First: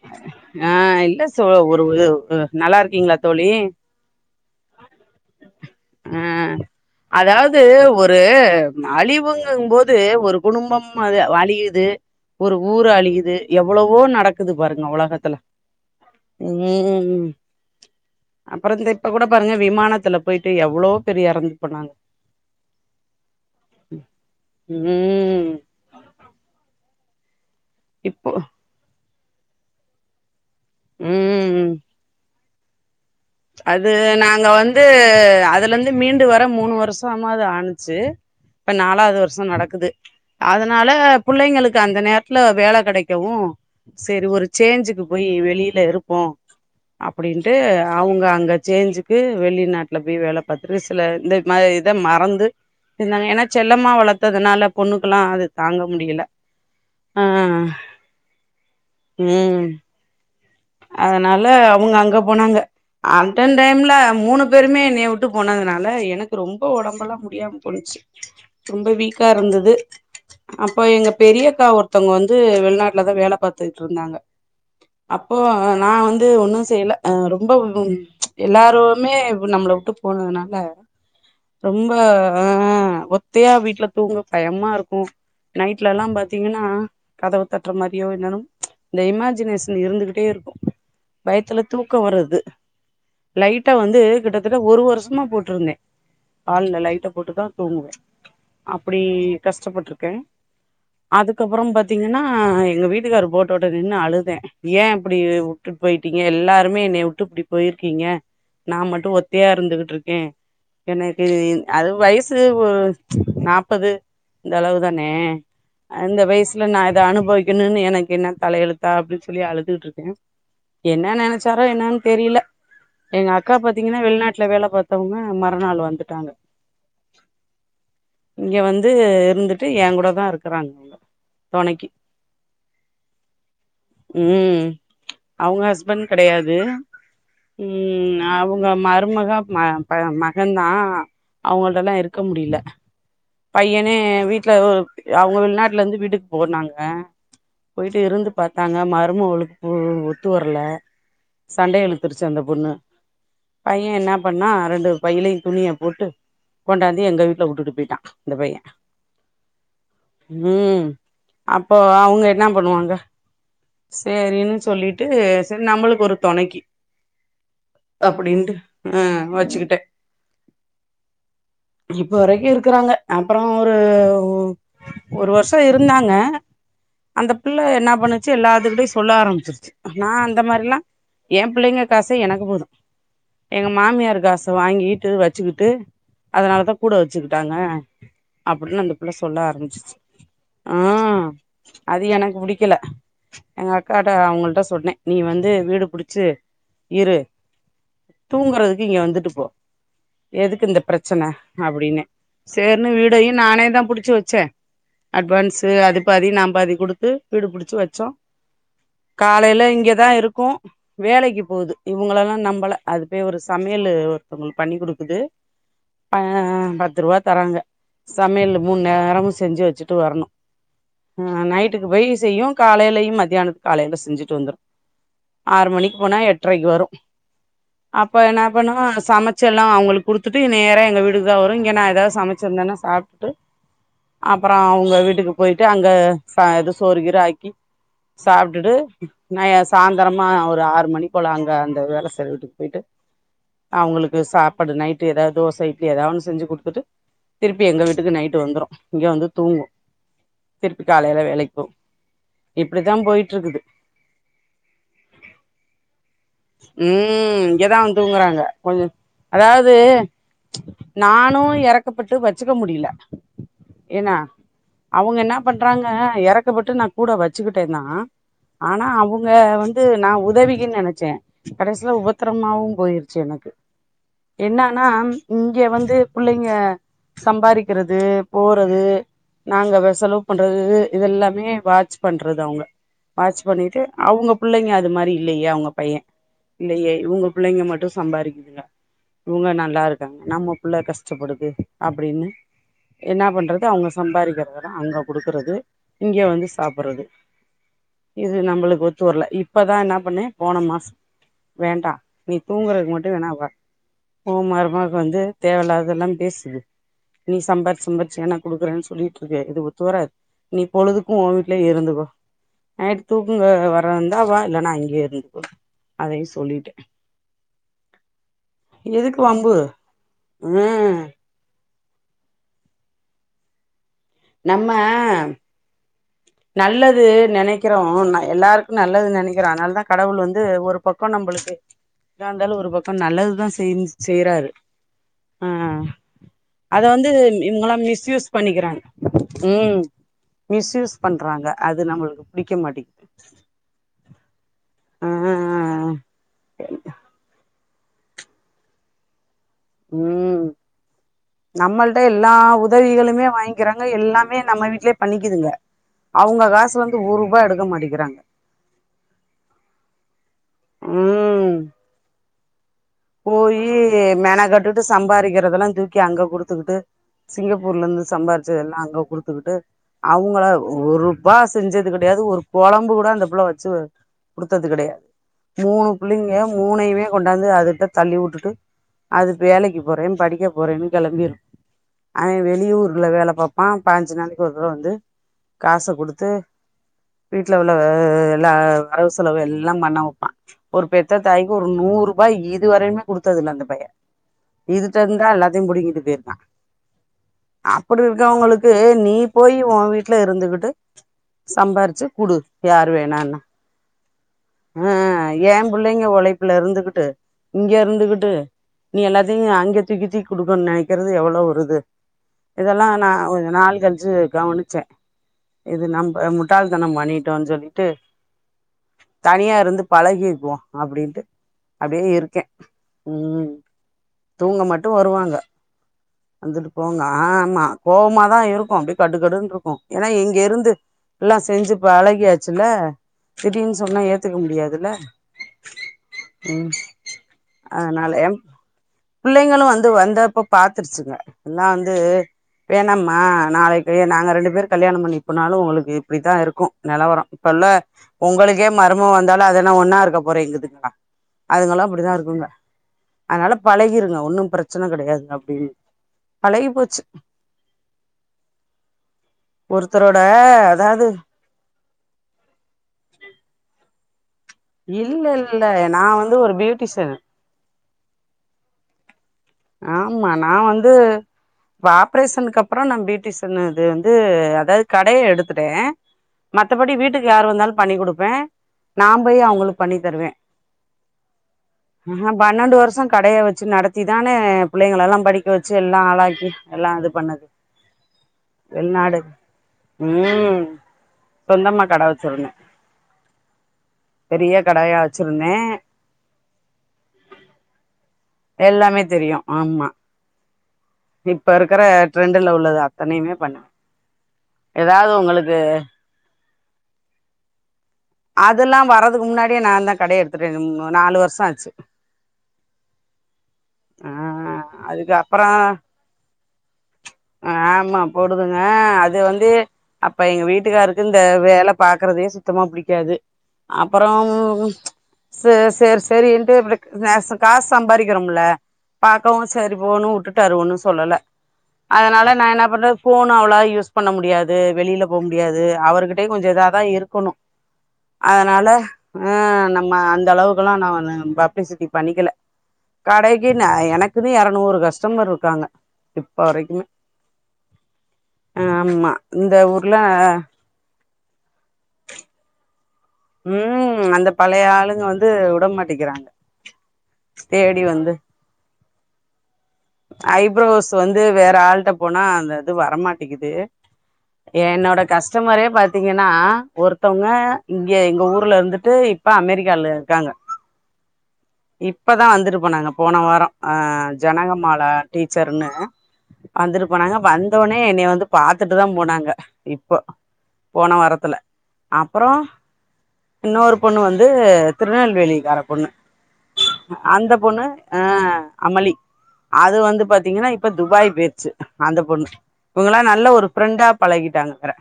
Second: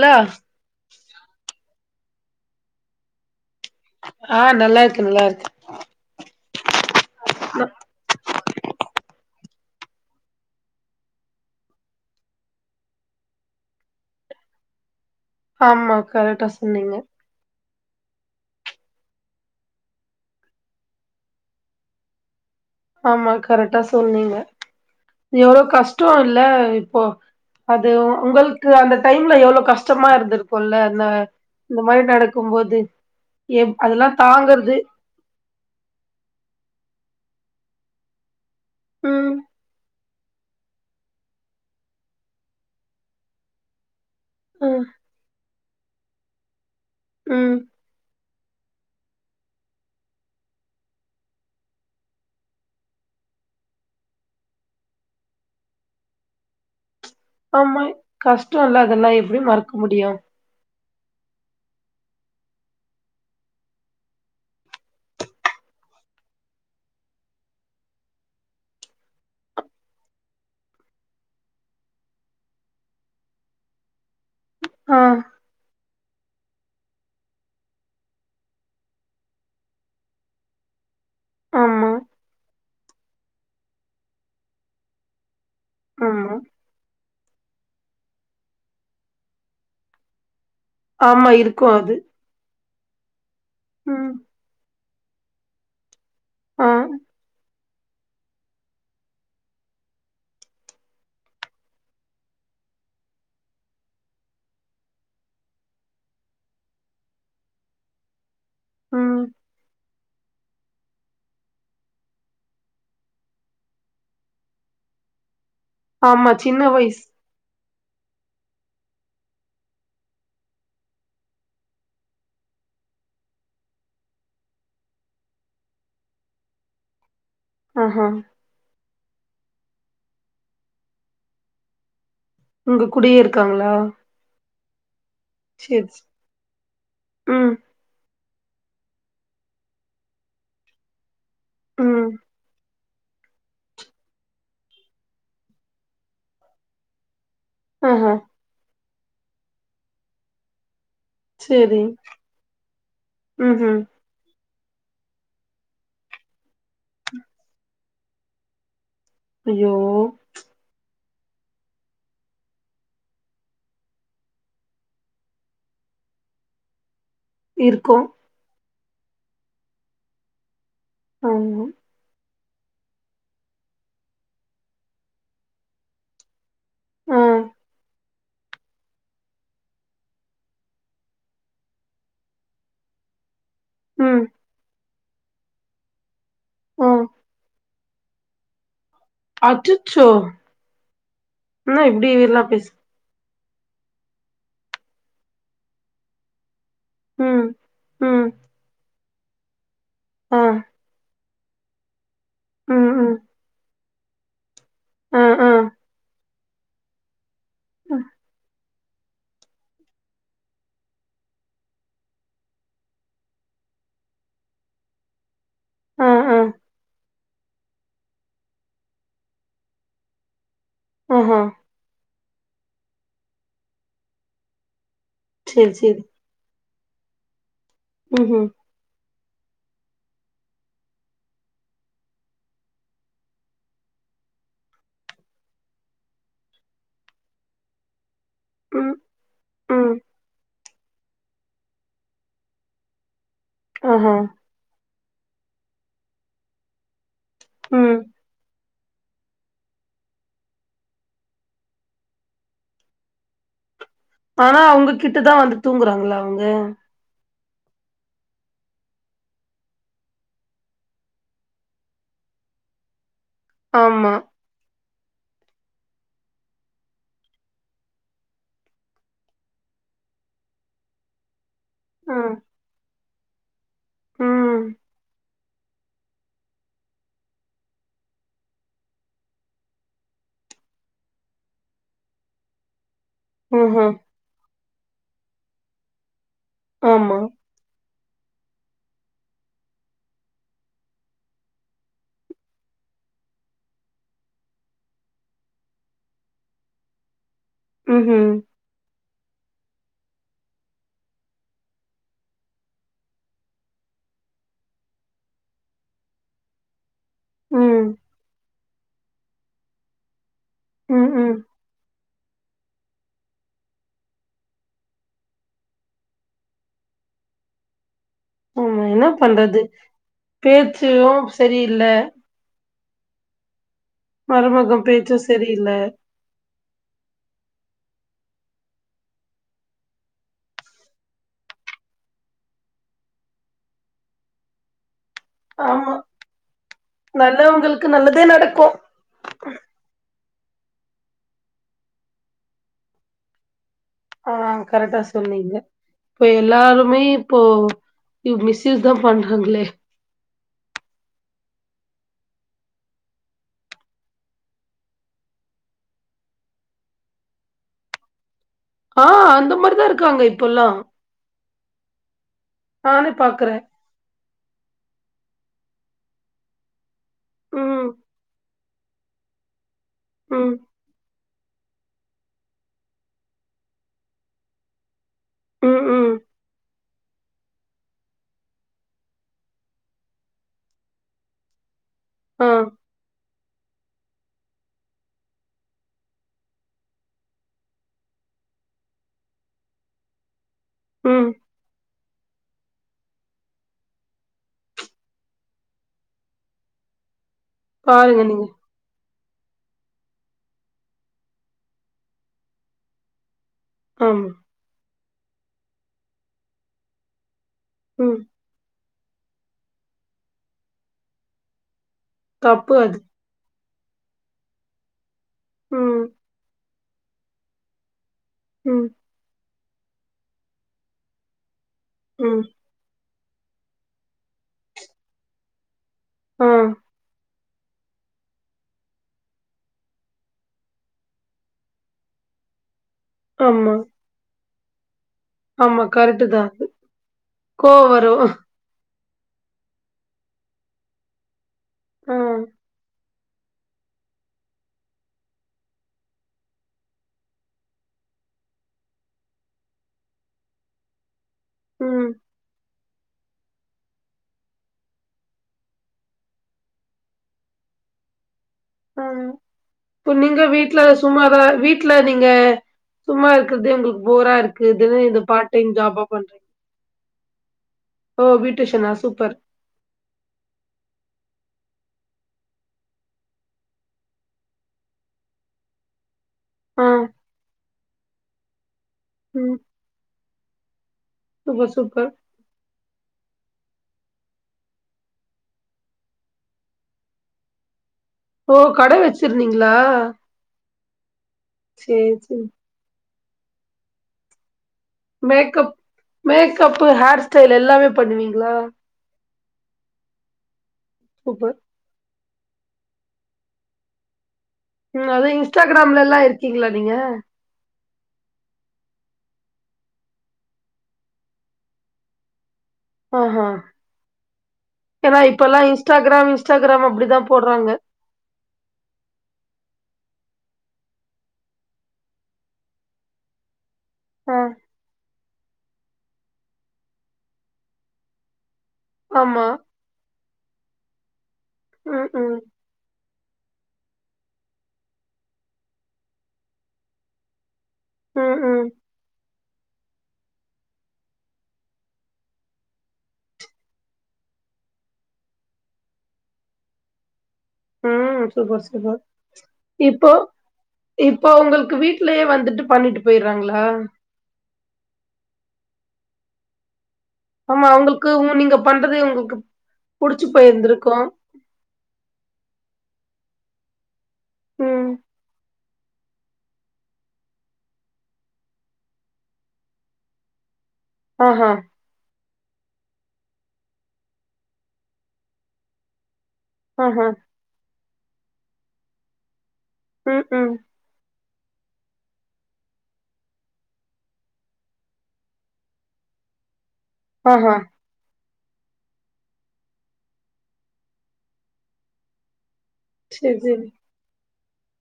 Hello ஆ இல்ல so ஒரு நல்லா இருக்கீங்ளா தோழி ஆ நல்லா இருக்க நல்லா இருக்க ஆ அதாவது ஒரு அழிவுங்க போது ஒரு குடும்பம் அது அழியுது ஒரு ஊரு அழியுது எவ்வளவோ நடக்குது பாருங்க ஒலகத்துல ஆமா கரெக்டா சொன்னீங்க ம் அப்பறம் இந்த இப்ப கூட பாருங்க விமானத்துல போயிட்டு எவ்ளவோ பேரு எறந்து போனாங்க ஆமா கரெக்டா சொன்னீங்க ம் எவ்ள கஷ்டம் இல்ல இப்போ அது இப்போ உங்களுக்கு அந்த டைம்ல எவ்ள கஷ்டமா இருந்திருக்கும்ல்ல இந்த ம் இந்த மாரி நடக்கு கும்போது அது நாங்க வந்து அதுலந்து மீண்டு வர மூணு வருஷமாது ஆனுச்சு இப்ப நாலாவது ம் வருஷம் நடக்குது அதனால புள்ளைங்களுக்கு அந்த நேரத்துல வேல கெடைக்கவு சேரி ஒரு ம் சேஞ்சுக்கு போயி வெளில இருப்போ அப்டின்ட்டு ம் அவுங்க அங்க சேஞ்சுக்கு வெளிநாட்டுல போய் வேல பாத்துட் சில இந்த மாரி இத மறந்து இதா ஏனா செல்லமா வளத்ததுனால பொண்ணுக்கல்லா அது தாங்க முடியல ஆ ஆமா கஷ்டோல்ல அதல்லா எப்டி ம் மறக்க முடியு அதனால அவுங்க அங்க போனாங்க அன்டன் டைம்ல மூணு பேருமே என்னய உட்டு போனதுனால எனக்கு ரொம்ப ஒடம்பல்லா முடியாம போணுச்சி ரொம்ப வீக்கா இருந்துது அப்போ எங்க பெரியக்கா ஒருத்தங்க வந்து வெளிநாட்டுலதா வேல பாத்துகுட்டுருந்தாங்க ஆ அப்போ நா வந்து ஒன்னு செய்யல அ ரொம்ப எல்லருமே நம்பள உட்டு போனதுனால ஆமா ரொம்ப ஆ ஒத்தையா வீட்ல தூங்க பயமா இருக்கும் நைட்லல்லாம் ஆமா பாத்தீங்கன்னா கதவ தட்ற மாரியோ என்னென்வோ இந்த இமஜினேசன் இருந்துகிட்டே இருக்கும் ஆமா பயத்துல இருக்கு அது தூக்கம் வர்றது லைட்ட வந்து ம் கிட்டத்தட்ட ஒரு வருஷமா போட்ருந்தேன் ஆ ஆல்ல லைட்ட போட்டுதா தூங்குவே அப்டி கஷ்டப்பட்டுருக்கேன் அதுக்கப்பறம் பாத்தீங்கன்னா எங்க வீட்டுக்கார் போட்டோட்ட நின்னு அழுதேன் ஏன் இப்டி உட்டுட்டு போயிட்டீங்க எல்லாருமே என்னைய உட்டு இப்டி போயிருக்கீங்க நா மட்டு ம் ஒத்தையா இருந்துகுட்ருக்கேன் எனக்கு அது வயசு ஒ நாப்பது இந்த அளவு தானே அந்த ஆமா சின்ன வயசுல நா இத வயசு அனுபவிக் கனுனு எனக்கு என்ன தலையெழுத்தா அப்டின் சொல்லி அழுதுகுட்ருக்கேன் என்ன நெனச்சாரோ என்னனு தெரில எங்க அக்கா பாத்தீங்கன்னா வெளிநாட்ல வேல பாத்தவங்க மறுநாள் வந்துட்டாங்க ஆஹ இங்கே வந்து இருந்துட்டு என் கூடதா இருக்குறாங்க தொணைக்கி உங்கக்கூடியே இருக்காங்களா ம் அவுங்க சேரி ஹஸ்பண்ட் சேரி கடையாது ம் அவுங்க மருமக ம மகன்ந்தா அவுங்கள்ட்டல்லா ம் இருக்க முடில பையனே வீட்ல அவுங்க வெள்நாட்லந்து வீட்டுக்கு போன்னாங்க போயிட்டு ஆஹா இருந்து பாத்தாங்க மருமவுளுக்கு ஒத்து வர்ல சரி. சண்ட இழுத்துருச்சு அந்த பொண்ணு ம்ஹ்ம். பையன் என்ன பண்ணா ரண்டு பையிலையு துணிய போட்டு கொண்டாந்து எங்க வீட்ல உட்டுட்டு போயிட்டான் இந்த பையன் ஐயோ ம் அப்போ அவுங்க என்ன பண்ணுவாங்க சேரின்னு சொல்லிட்டு செரி நம்மளுக்கு ஒரு தொனக்கி இருக்கு அப்டின்ட்டு ஆ வெச்சுக்கிட்டேன் ஆமா இப்போ வரைக்கு இருக்குறாங்க அப்றோ ஒரு ஒரு வருஷோ இருந்தாங்க ஆ, அந்த பிள்ள என்னா பண்ணுச்சு எல்லாதுக்கிட்டயு சொல்ல ஆரம்பிச்சிருச்சு நா அந்த மாரில்லா என் பிள்ளைங்க காசே எனக்கு போது எங்க மாமியார் ம், காச வாங்கிட்டு வெச்சுக்கிட்டு அதனாலதா ஆ. கூட வெச்சுக்கிட்டாங்க அப்டின்னு அந்த புள்ள சொல்ல ஆரம்பிச்சிருச்சு அச்சச்சோ! ஆ என்ன அது எனக்கு இப்படியெல்லாம் பேசு புடிக்கல எங்க அக்காட்ட அவுங்கள்ட்ட சொன்ன நீ வந்து வீடு புடுச்சு இரு ம், ம், தூங்கறதுக்கு இங்க வந்துட்டு போ ஆ, எதுக்கு இந்த பிரச்சன அப்டின்னு சேர்னு ம், ம். வீடையு நானேதா புடுச்சு வெச்ச ஆ, ஆ, அட்வான்ஸ் அது பாதி நா பாதி குடுத்து வீடுபிடுச்சு ம், வெச்சோ காலைல இங்கதா இருக்கு வேலைக்கு போகுது இவங்களயெல்லா நம்பல அது போய் ஒரு சமையலூ ஒருத்தவங்களுக்கு பண்ணி குடுக்குது ஆ பத்து ரூபா தராங்க சமையலு மூண் நேரமு செஞ்சு வெச்சுட்டு வரணு ஆஹா. ஆ நைட்டுக்கு போய் செய்யு காலைலயையும் மதியாதானத்துக்கு காலையில செஞ்சுட்டு வந்துரு ஆறு சரி, மணிக்கு சரி. போனா எட்டரைக்கு வரு அப்ப என்னா ம்ஹ்ம். பண்ணுவா சம ச்சு எல்லா அவுங்களுக்கு குடுத்துட்டு நேரா எங்க வீட்டுக்குதா வரு இங்க நா எதாவது சமச்சிருந்தனா சாப்ட்டு அப்றோ அவுங்க வீட்டுக்கு போயிட்டு அங்க ச சோறு கீரு ஆ சாப்ட்டுட்டு ம், ந ம். சாய்ந்திரமா ஒரு ஆறு மணிக்கு போலாங்க அந்த வேல செய்ற வீட்டுக்கு போயிட்டு ஆஹா. அவுங்களுக்கு சா ப்பாடு நைட்டு் எதாவது தோச இட்லி எதாவது ஒன்னு செஞ்சு குடுத்துட்டு திருப்பி எங்க ம். வீட்டுக்கு நைட்டு வந்துரு இங்க வந்து தூங்கு திருப்பி காலைல வேலைக்கு போவு இப்டிதான் போயிட்டு இருக்குது ஆனா அவுங்ககிட்டதா வந்து தூங்கறாங்ளா அவுங்க ம் இங்கதா வந்து தூங்கறாங்க கொஞ்சோ அதாவுது நானு எறக்கப்பட்டு வெச்சுக்க முடில என்ன ஆமா. அவுங்க என்னா பண்றாங்க எறக்கப்பட்டு நா கூட வெச்சுக்கிட்டேனா ஆனா அவுங்க வந்து நா உதவிகினு நெனச்சேன் கடைசில ம், உபத்திரமாவும் போயிருச்சு எனக்கு ம். என்னானா இங்க வந்து புள்ளைங்க சம்பாரிக்கிறது போறது நாங்க வெ செலவு பண்றது இது எல்லாமே வாட்ச் பண்றது அவுங்க வாட்ச் பண்ணிட்டு ம்ஹ்ம். அவுங்க புள்ளைங்க அது மாரி இல்லையே அவுங்க பையன் இல்லையே ஆமா. இவுங்க புள்ளைங்க மட்டு சம்பாறிக்குதுங்க இவுங்க நல்லா இருக்காங்க நம்ம புள்ள கஷ்டப்படுது அப்டின்னு என்னா பண்றது அவுங்க சம்பாரிக்கறதல்லா அங்க குடுக்கறது இங்க வந்து சாப்பறது ம்ஹ்ம். இது நம்மளுக்கு ஒத்து வர்ல இப்பதா என்னா பண்ண போன மாசோ வேண்டா நீ தூங்கறதுக்கு மட்டு வேணா வா உன் மருமக வந்து தேவயில்லாதெல்லா பேசுது நீ ம், சம்பாரிச்சு சம்பாரிச்சு எனக்கு குடுக்கறன்னு சொல்லிட்டு இருக்கு இது ஒத்து வராது நீ ம், பொழுதுக்கு ம். உன் வீட்லயே இருந்துகோ நைட்டு தூக்குங்க வர இருந்தா வா இல்லனா அங்யே இருந்துக்கோ அதையும் சொல்லிட்ட ஆமா என்ன பண்றது ம் பேச்சும் சரியில்ல மருமக நம்ம பேச்சும் சரியில்ல நல்லது நினைக்கிறோ எல்லாருக்கும் நல்லது நினைக்கிறோ அதனால தா கடவுள் வந்து ஒரு பக்கொ நம்மளுக்கு எதா இருந்தாலும் ஒரு பக்கொ நல்லதுதா செய் செய்யறாரு ஆ ஆமா அத வந்து இவங்களா நல்லவங்களுக்கு நல்லதே மிஸ்யூஸ் நடக்கு பண்ணிக்கிறாங்க உம் மிஸ்யூஸ் பண்றாங்க அது நம்மளுக்கு பிடிக்க மாட்டிங் ஆ கரெக்டா ஆ சொன்னீங்க இப்போ எல்லாருமே இப்போ இவ் மிஸ்யூஸ் தா பன்றிங்களே உம் நம்மள்ட எல்லா உதவிகளுமே வாங்கிக்கிறாங்க எல்லாமே நம்ம வீட்லயே பண்ணிக்குதுங்க அவுங்க காசுல இருந்து ஒரு ரூபா எடுக்க மாட்டிங்கிறாங்க ஆ அந்த மாரிதா இருக்காங்க இப்பல்லாம் ம் நானே பாக்குறே போயி மென கட்டுட்டு சம்பாதிக்கிறதெல்லாம் தூக்கி அங்க குடுத்துக்கிட்டு சிங்கப்பூர்ல ம் இருந்து சம்பாதிச்சத எல்லாம் அங்க குடுத்துக்கிட்டு அவங்கள ம் ஒருபா செஞ்சது கடயாது ஒரு குலம்பு கூட அந்த புள்ள வச்சு குடுத்தது கடையாது ம் மூணு ம் புள்ளிங்க மூணையுமே கொண்டாந்து அதுகிட்ட தள்ளி வுட்டுட்டு அது வேலைக்கு போறே படிக்க போறேன்னு கிளம்பியிரு அவே ஆ வெளி ஊர்ல வெல பாப்பா பாஞ்சு நாளைக்கு ஒரு தடவ வந்து காச குடுத்து வீட்டுல உள்ள எல்லா வரவு செலவு எல்லா பண்ண வைப்பா ஒரு பெத்த ம் தாய்கு ஒரு நூறு ரூபா இ இது வரையுமே கொடுத்தது இல்ல அந்த பைய இதுகிட்டருந்துதா எல்லாத்தயு புடிங்கிட்டு போயிருக்கா அப்டி பாருங்க நீங்க இருக்கோங்கலுக்கு நீ போய் ஒ வீட்டுல இருந்துகிட்டு சம்பாரிச்சு குடு யாரு வேனா னா ஆமா அ ஏ பிள்ளைங்க ஒலைப்புல இருந்துகிட்டு இங்க ம் இருந்துகிட்டு நீ எல்லாத்தையு அங்க தூக்கி தூக்கி கொடுக்கனு நனக்கிறது எவ்ளோ ஒரு இது தப்பு இதெல்லா அது நா கொஞ்சோ நாள் கலிச்சு கவனிச்ச இது ம் நம்ம முட்டாள் தனொ பண்ணிட்டோம்னு சொல்லிட்டு ம் தனியா இருந்து பழகிக்குவோ அப்டின்ட்டு அப்படியே ம் இருக்கே ம் தூங்க மட்டும் வருவாங்க ஆ வந்துட்டு போங்க ஆமா கோவமாதா இருக்கும் அப்டியே கடுக்கடுன்னு இருக்கும் ஏன்னா இங்க இருந்து எல்லாம் செஞ்சு பழகியாச்சில ஆமா திடீர்னு சொன்னா ஏத்துக்க முடியாதுல ஆமா கரெக்ட்டு தா கோவ வரு அதனால பிள்ளைங்களும் வந்து வந்தப்ப பாத்துருச்சுங்க எல்லா வந்து ஆ வேணாம் மா நாளைக்கி நாங்க ரெண்டு பேர் கல்யாணம் பண்ணி போனாலு உங்களுக்கு இப்டித்தா இருக்கு நலவரோ இப்பல்ல ஒங்களுக்கே மர்மவா வந்தாலு அதெல்லா ஒன்னா இருக்க போறேங்குதலா அதுங்கல்லா ம் அப்டித்தா இருக்குங்க அதனால பழகிறுங்க ஒன்னு பிரச்சன கிடயாதுங்க அப்டின்னு பழகி போச்சு ஹம் இப்ப ஒருத்தரோட நீங்க வீட்டு்ல அதாவது சும்மாதா வீட் வீட்ல நீங்க சும்மா இருக்கதே உங்களுக்கு போரா இருக் குதுகுன் இதுவே இல்ல பார்ட் இல்ல டையிம் ஜாப் நா வந்து பண்றிங்க ஒரு பியூட்டிஷியன் ஓ பீயுடிஷனா சூப்பர் ஆமா நா வந்து இப்ப ஆப்ரேஸனுக்கு அப்புறோ நா பியூட்டிஷின் இது வந்து அதாது கடைய எடுத்திட்ட ஆ மத்தபடி வீட்டுக்கு யாரு வந்தாலு பண்ணி குடுப்ப நா போயி ம் அவுங்களுக் பண்ணி தருவ சூப்பர் சூப்பர் அ பன்னண்டு வருஷோ கடய வெச்சு நடத்திதா என்ன எ புள்ளைங்களலா படிக்க வெச்சி எல்லா ஆளாக்கி எல்லா இது பண்ணது ஓ கட வெள்நாடு வச்சிருந்தீங்களா ம் சொந்தமா கட சேரி சேரி வெச்சிருந்த பெரிய கடயா மேக்கப் மேக்கப்பு ஹேர் ஸ்டைல் எல்லாமே பண்ணுவீங்ளா எல்லாமே தெரியு ஆம்மா இப்ப சூப்பர் இருக்கிற ட்ரெண்டுல உள்ளது அத்தனையுமே பண்ணுவ ம் அது இன்ஸ்டாகிராம்லெல்லா இருக்கீங்களா நீங்க அதெல்லா வரதுக்கு முன்னாடியே நா தா கடய எடுத்திட்டனே நாலு வருஷோ ஆச்சி ஆ ஆ ஆ அதுக்கு ஏனா அப்புறோ இப்பல்லா இன்ஸ்டாகிராம் இன்ஸ்டாகிராம் அப்டிதா போடுறாங்க ஆமா போடுதுங்க அது வந்து அப்ப எங்க வீட்டுக்காருக்கு இந்த வேல பாக்குறதே சுத்தமா புடிக்காது அப்பறோ ஆ ம் ச சேர் சேரியின்ட்டு அப்ற நேச காசு சம்பாக்ஷிக்கிறோமில ஆமா பாக்கவு செரி போனு வுட்டுடாரு ஒன்னு சொல்லல ம் அதனால ம் நா என்ன பண்ற ஃபோனு அவளா யூஸ் பண்ண முடியாது வெளியில போ முடியாது அவருகிட்டயு கொஞ்சோ இததா இருக்கணு ம் ம் அதனால அ நம்ம அந்த அளவுக்ககெல்லா நானு பப்ளிசிட்டி பண்ணிக்கில கடைக் கினு எனக்குன்னு எறநூறு கஸ்டமர் இருக்காங்க இப்ப வரைக்குமே ம் சூப்பர் சூப்பர் ஆம்மா இந்த ஊர்ல இப்போ இப்போ உங்களுக்கு வீட்லயே வந்துட்டு பண்ணிட்டு போயிர்றாங்களா? ம் அந்த பழைய ஆளுங்க வந்து உடமாட்டிக்கிறாங்க ஆமா அவுங்களுக்கு உ நீங்க பண்றது அவ்ங்ளுக்கு புடிச்சி ஐப்ரோஸ் போயிருந்திர்க்கோ வந்து வேற ஆள்ட்ட போனா அந்தயிது வரமாட்டிக்கிது ம். என்னோட கஸ்டமரே பாத் தீங்கன்னா ஒருத்தவ்ங்க இங்க எங்க ஊர்ல இருந்துட்டு இப்ப அமெரிக்கால இர்க்காங்க ஆஹா இப்பதா வந்துட்டு போனங்க போன வாரோ ஆ ஜனகமால டீச்சர்ன்னு வந்துட்டு ஆஹா. போனாங்க வந்தோனே என்னைய வந்து பாத்துட்டுதா போனாங்க இப்போ ம் ம் போன வாரத்துல அப்பறோ இன்னொரு பொண்ணு வந்து திருநெல்வேலிக்கார பொண்ணு அந்த ஆஹா. பொண்ணு அ அமளி அது வந்து பாத்தீங்கன்னா இப்ப துபாய் பேய்ர்ச்சி அந்த பொண்ணு இவங்களா நல்ல சரி, ஒரு சரி. ஃப்ரெண்டா பழகிட்டாங்க வேற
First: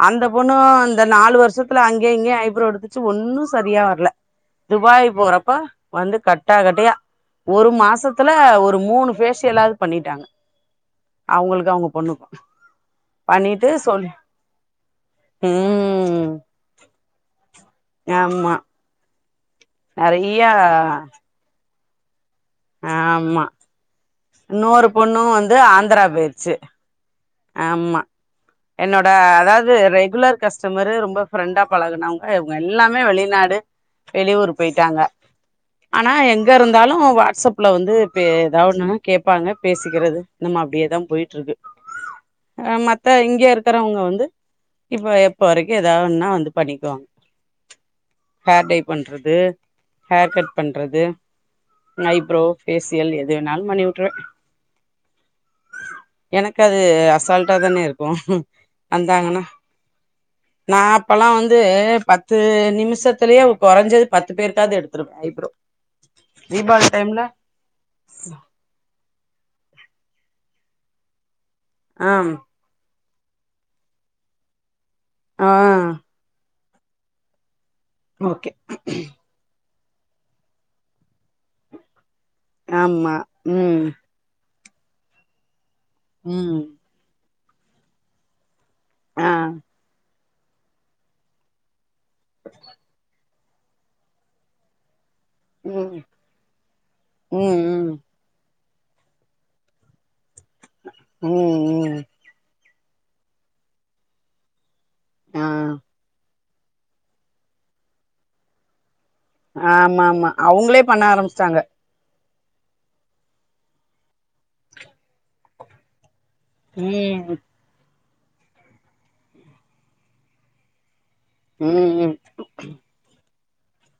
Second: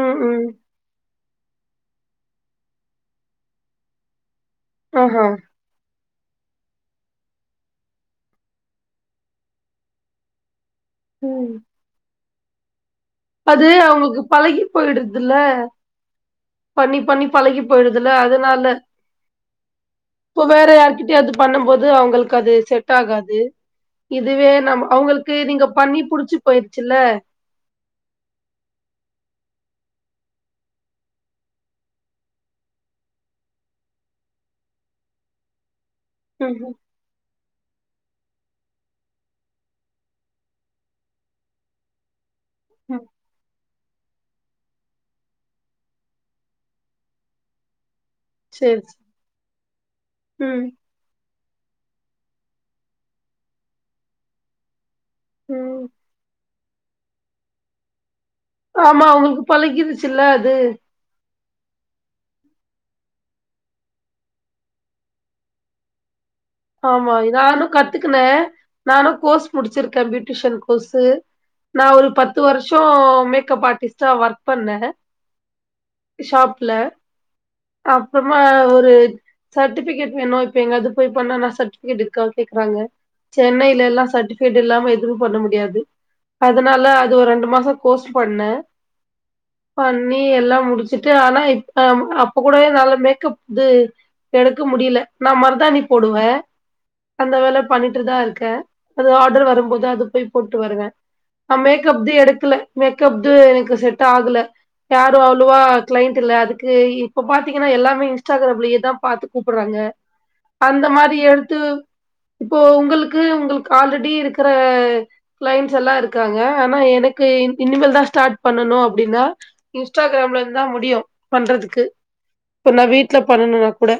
ம், அந்த ம். பொண்ணு இந்த நாலு வருஷத் துல அங்க்யு இங்யு ஐப்ரோ எடுத்துச்சு ஒன்னு சரியா வரல துபாய் ஆஹா. போறப்ப வந்து கட்டா கட்டயா ஒரு மாசத்துல ஒரு மூணு பேஷியலாவ் பண்ணிட்டாங்க ம். அவுங்களுக்கு அவுங்க பொண்ணுக்கோ அது அவுங்ளுக்கு பழகி போய்டுதுல்ல ம் பண்ணி பண்ணி பழகி போய்டுதுல ஆமா அதுனால நெறைய ப்போ வேற யார்கிட்டயாவ்து பண்ணும் போது அவுங்களுக்கது செட்டாகாது ஆமா இதுவே நம் இன்னொரு பொண்ணு அவுங்களுக்கு வந்து நீங்க பண்ணி ஆந்திரா புடிச்சி போயிருச்சு போய்ர்ச்சில்ல ஆமா என்னோட அதாவ்து ரெகுலர் கஸ்டமரு ரொம்ப ஃப்ரெண்டா பழகுனவங்க இவங்க எல்லாமே வெளிநாடு வெளிவூரு போய்ட்டாங்க ஆனா ம்ஹ்ம். எங்கயிருந்தாலு வாட்ஸ்அப் அப்ல வந்து பே எதாவ்வொன்னு கேப்பாங்க பேசிக்கறது நம்ம அப்டியேதா போய்ட்ருக்கு அ மத்த ம். இங்க இருக்கறவங்க வந்து இப்ப எப்ப வரிக்கு எதா ஒன்னா வந்து பண்ணிக்வாங்க ஹேர் டை சரி, சரி. பண்றது ஹேர் கட் ம், பண்றது நைப்ரோ ஃபேசியல் எது வேணாலு பண்ணிவுற்றுவ ம் எனக்கு அது அசால்ட்டா தானயிருக்கு ஆமா அவுங்ளுக்கு பழகிருச்சுல்ல அது நா அப்பல்லா வந்து பத்து நிமிஷத்துலயே கொறஞ்சது பத்து பேருக்காவ்து எடுத்துர்வ ஐப்ரோ தீபாவளி ஆமா டைம்ல இதானு கத் துக்குன நானு கோஸ் முடிச்சிர்க்க பியூட்டிஷன் கோஸ்சு நா ஒரு ஆ பத்து வர்ஷ் ஷோ மேக்கப் ஆட்டிஸ்ட்டா வெர்க் பண்ண ஆ ஷாப்ல அப்றமா ஓகே ஒரு சர்ட்டிஃபிக்கேட் வேணு இப்ப எங்கவ்து போய் பண்ணா நா சட்டிஃபிக்கேட் இருக்கா கேக்குறாங்க ஆமா ம் சென்னைலலா சர்ட்டிஃபி கேட் இல்லாம எதுமே பண்ண முடியாது ம் அதனால அது ஒரு ரெண்டு மாசோ கோஸ் பண்ண ஆ பண்ணி எல்லா முடிச்சிட்டு ஆனா இப் அம் அப்பகூட என்னால மேக்கப் இது எடுக்க முடில நா மர்தாணி ம் போடுவ அந்த ம் வேல ம் பண்ணிட்ருந் தா இருக்கே அது ஆடர் வரும்போது அது போய் போட்டு வருவ நா ம் ம் மேக்கப்து எடுக்கல மேக்கப்து எனக்கு செட்டாகுல யாரு ஆ அவ்ளோவா க்ளைண்டுல்ல அதுக்கு இ இப்ப பாத்தீங்கனா எல்லாமே இன்ஸ்டாகிராம்லயேதா பாத்து ஆமா ஆமா அவங்களே பண்ண அந்தமாரி ஆரம்பிச்சிட்டாங்க எடுத்து இப்போ உங்குளுக்கு உங்குளுக்கு ஆல்ரெடி இருக்கற க்ளைண்ட்ஸலா இரு க்காங்க ஆனா எனக்கு ம் இன் இனிமேல்தா ஸ்டார்ட் பண்ணணு அப்டினா இன்ஸ்டாகிராம்ல இருந்தா முடியு பண்றதுக்கு ம் ம் இப்ப நா வீட்ல பண்ணணுனாகூட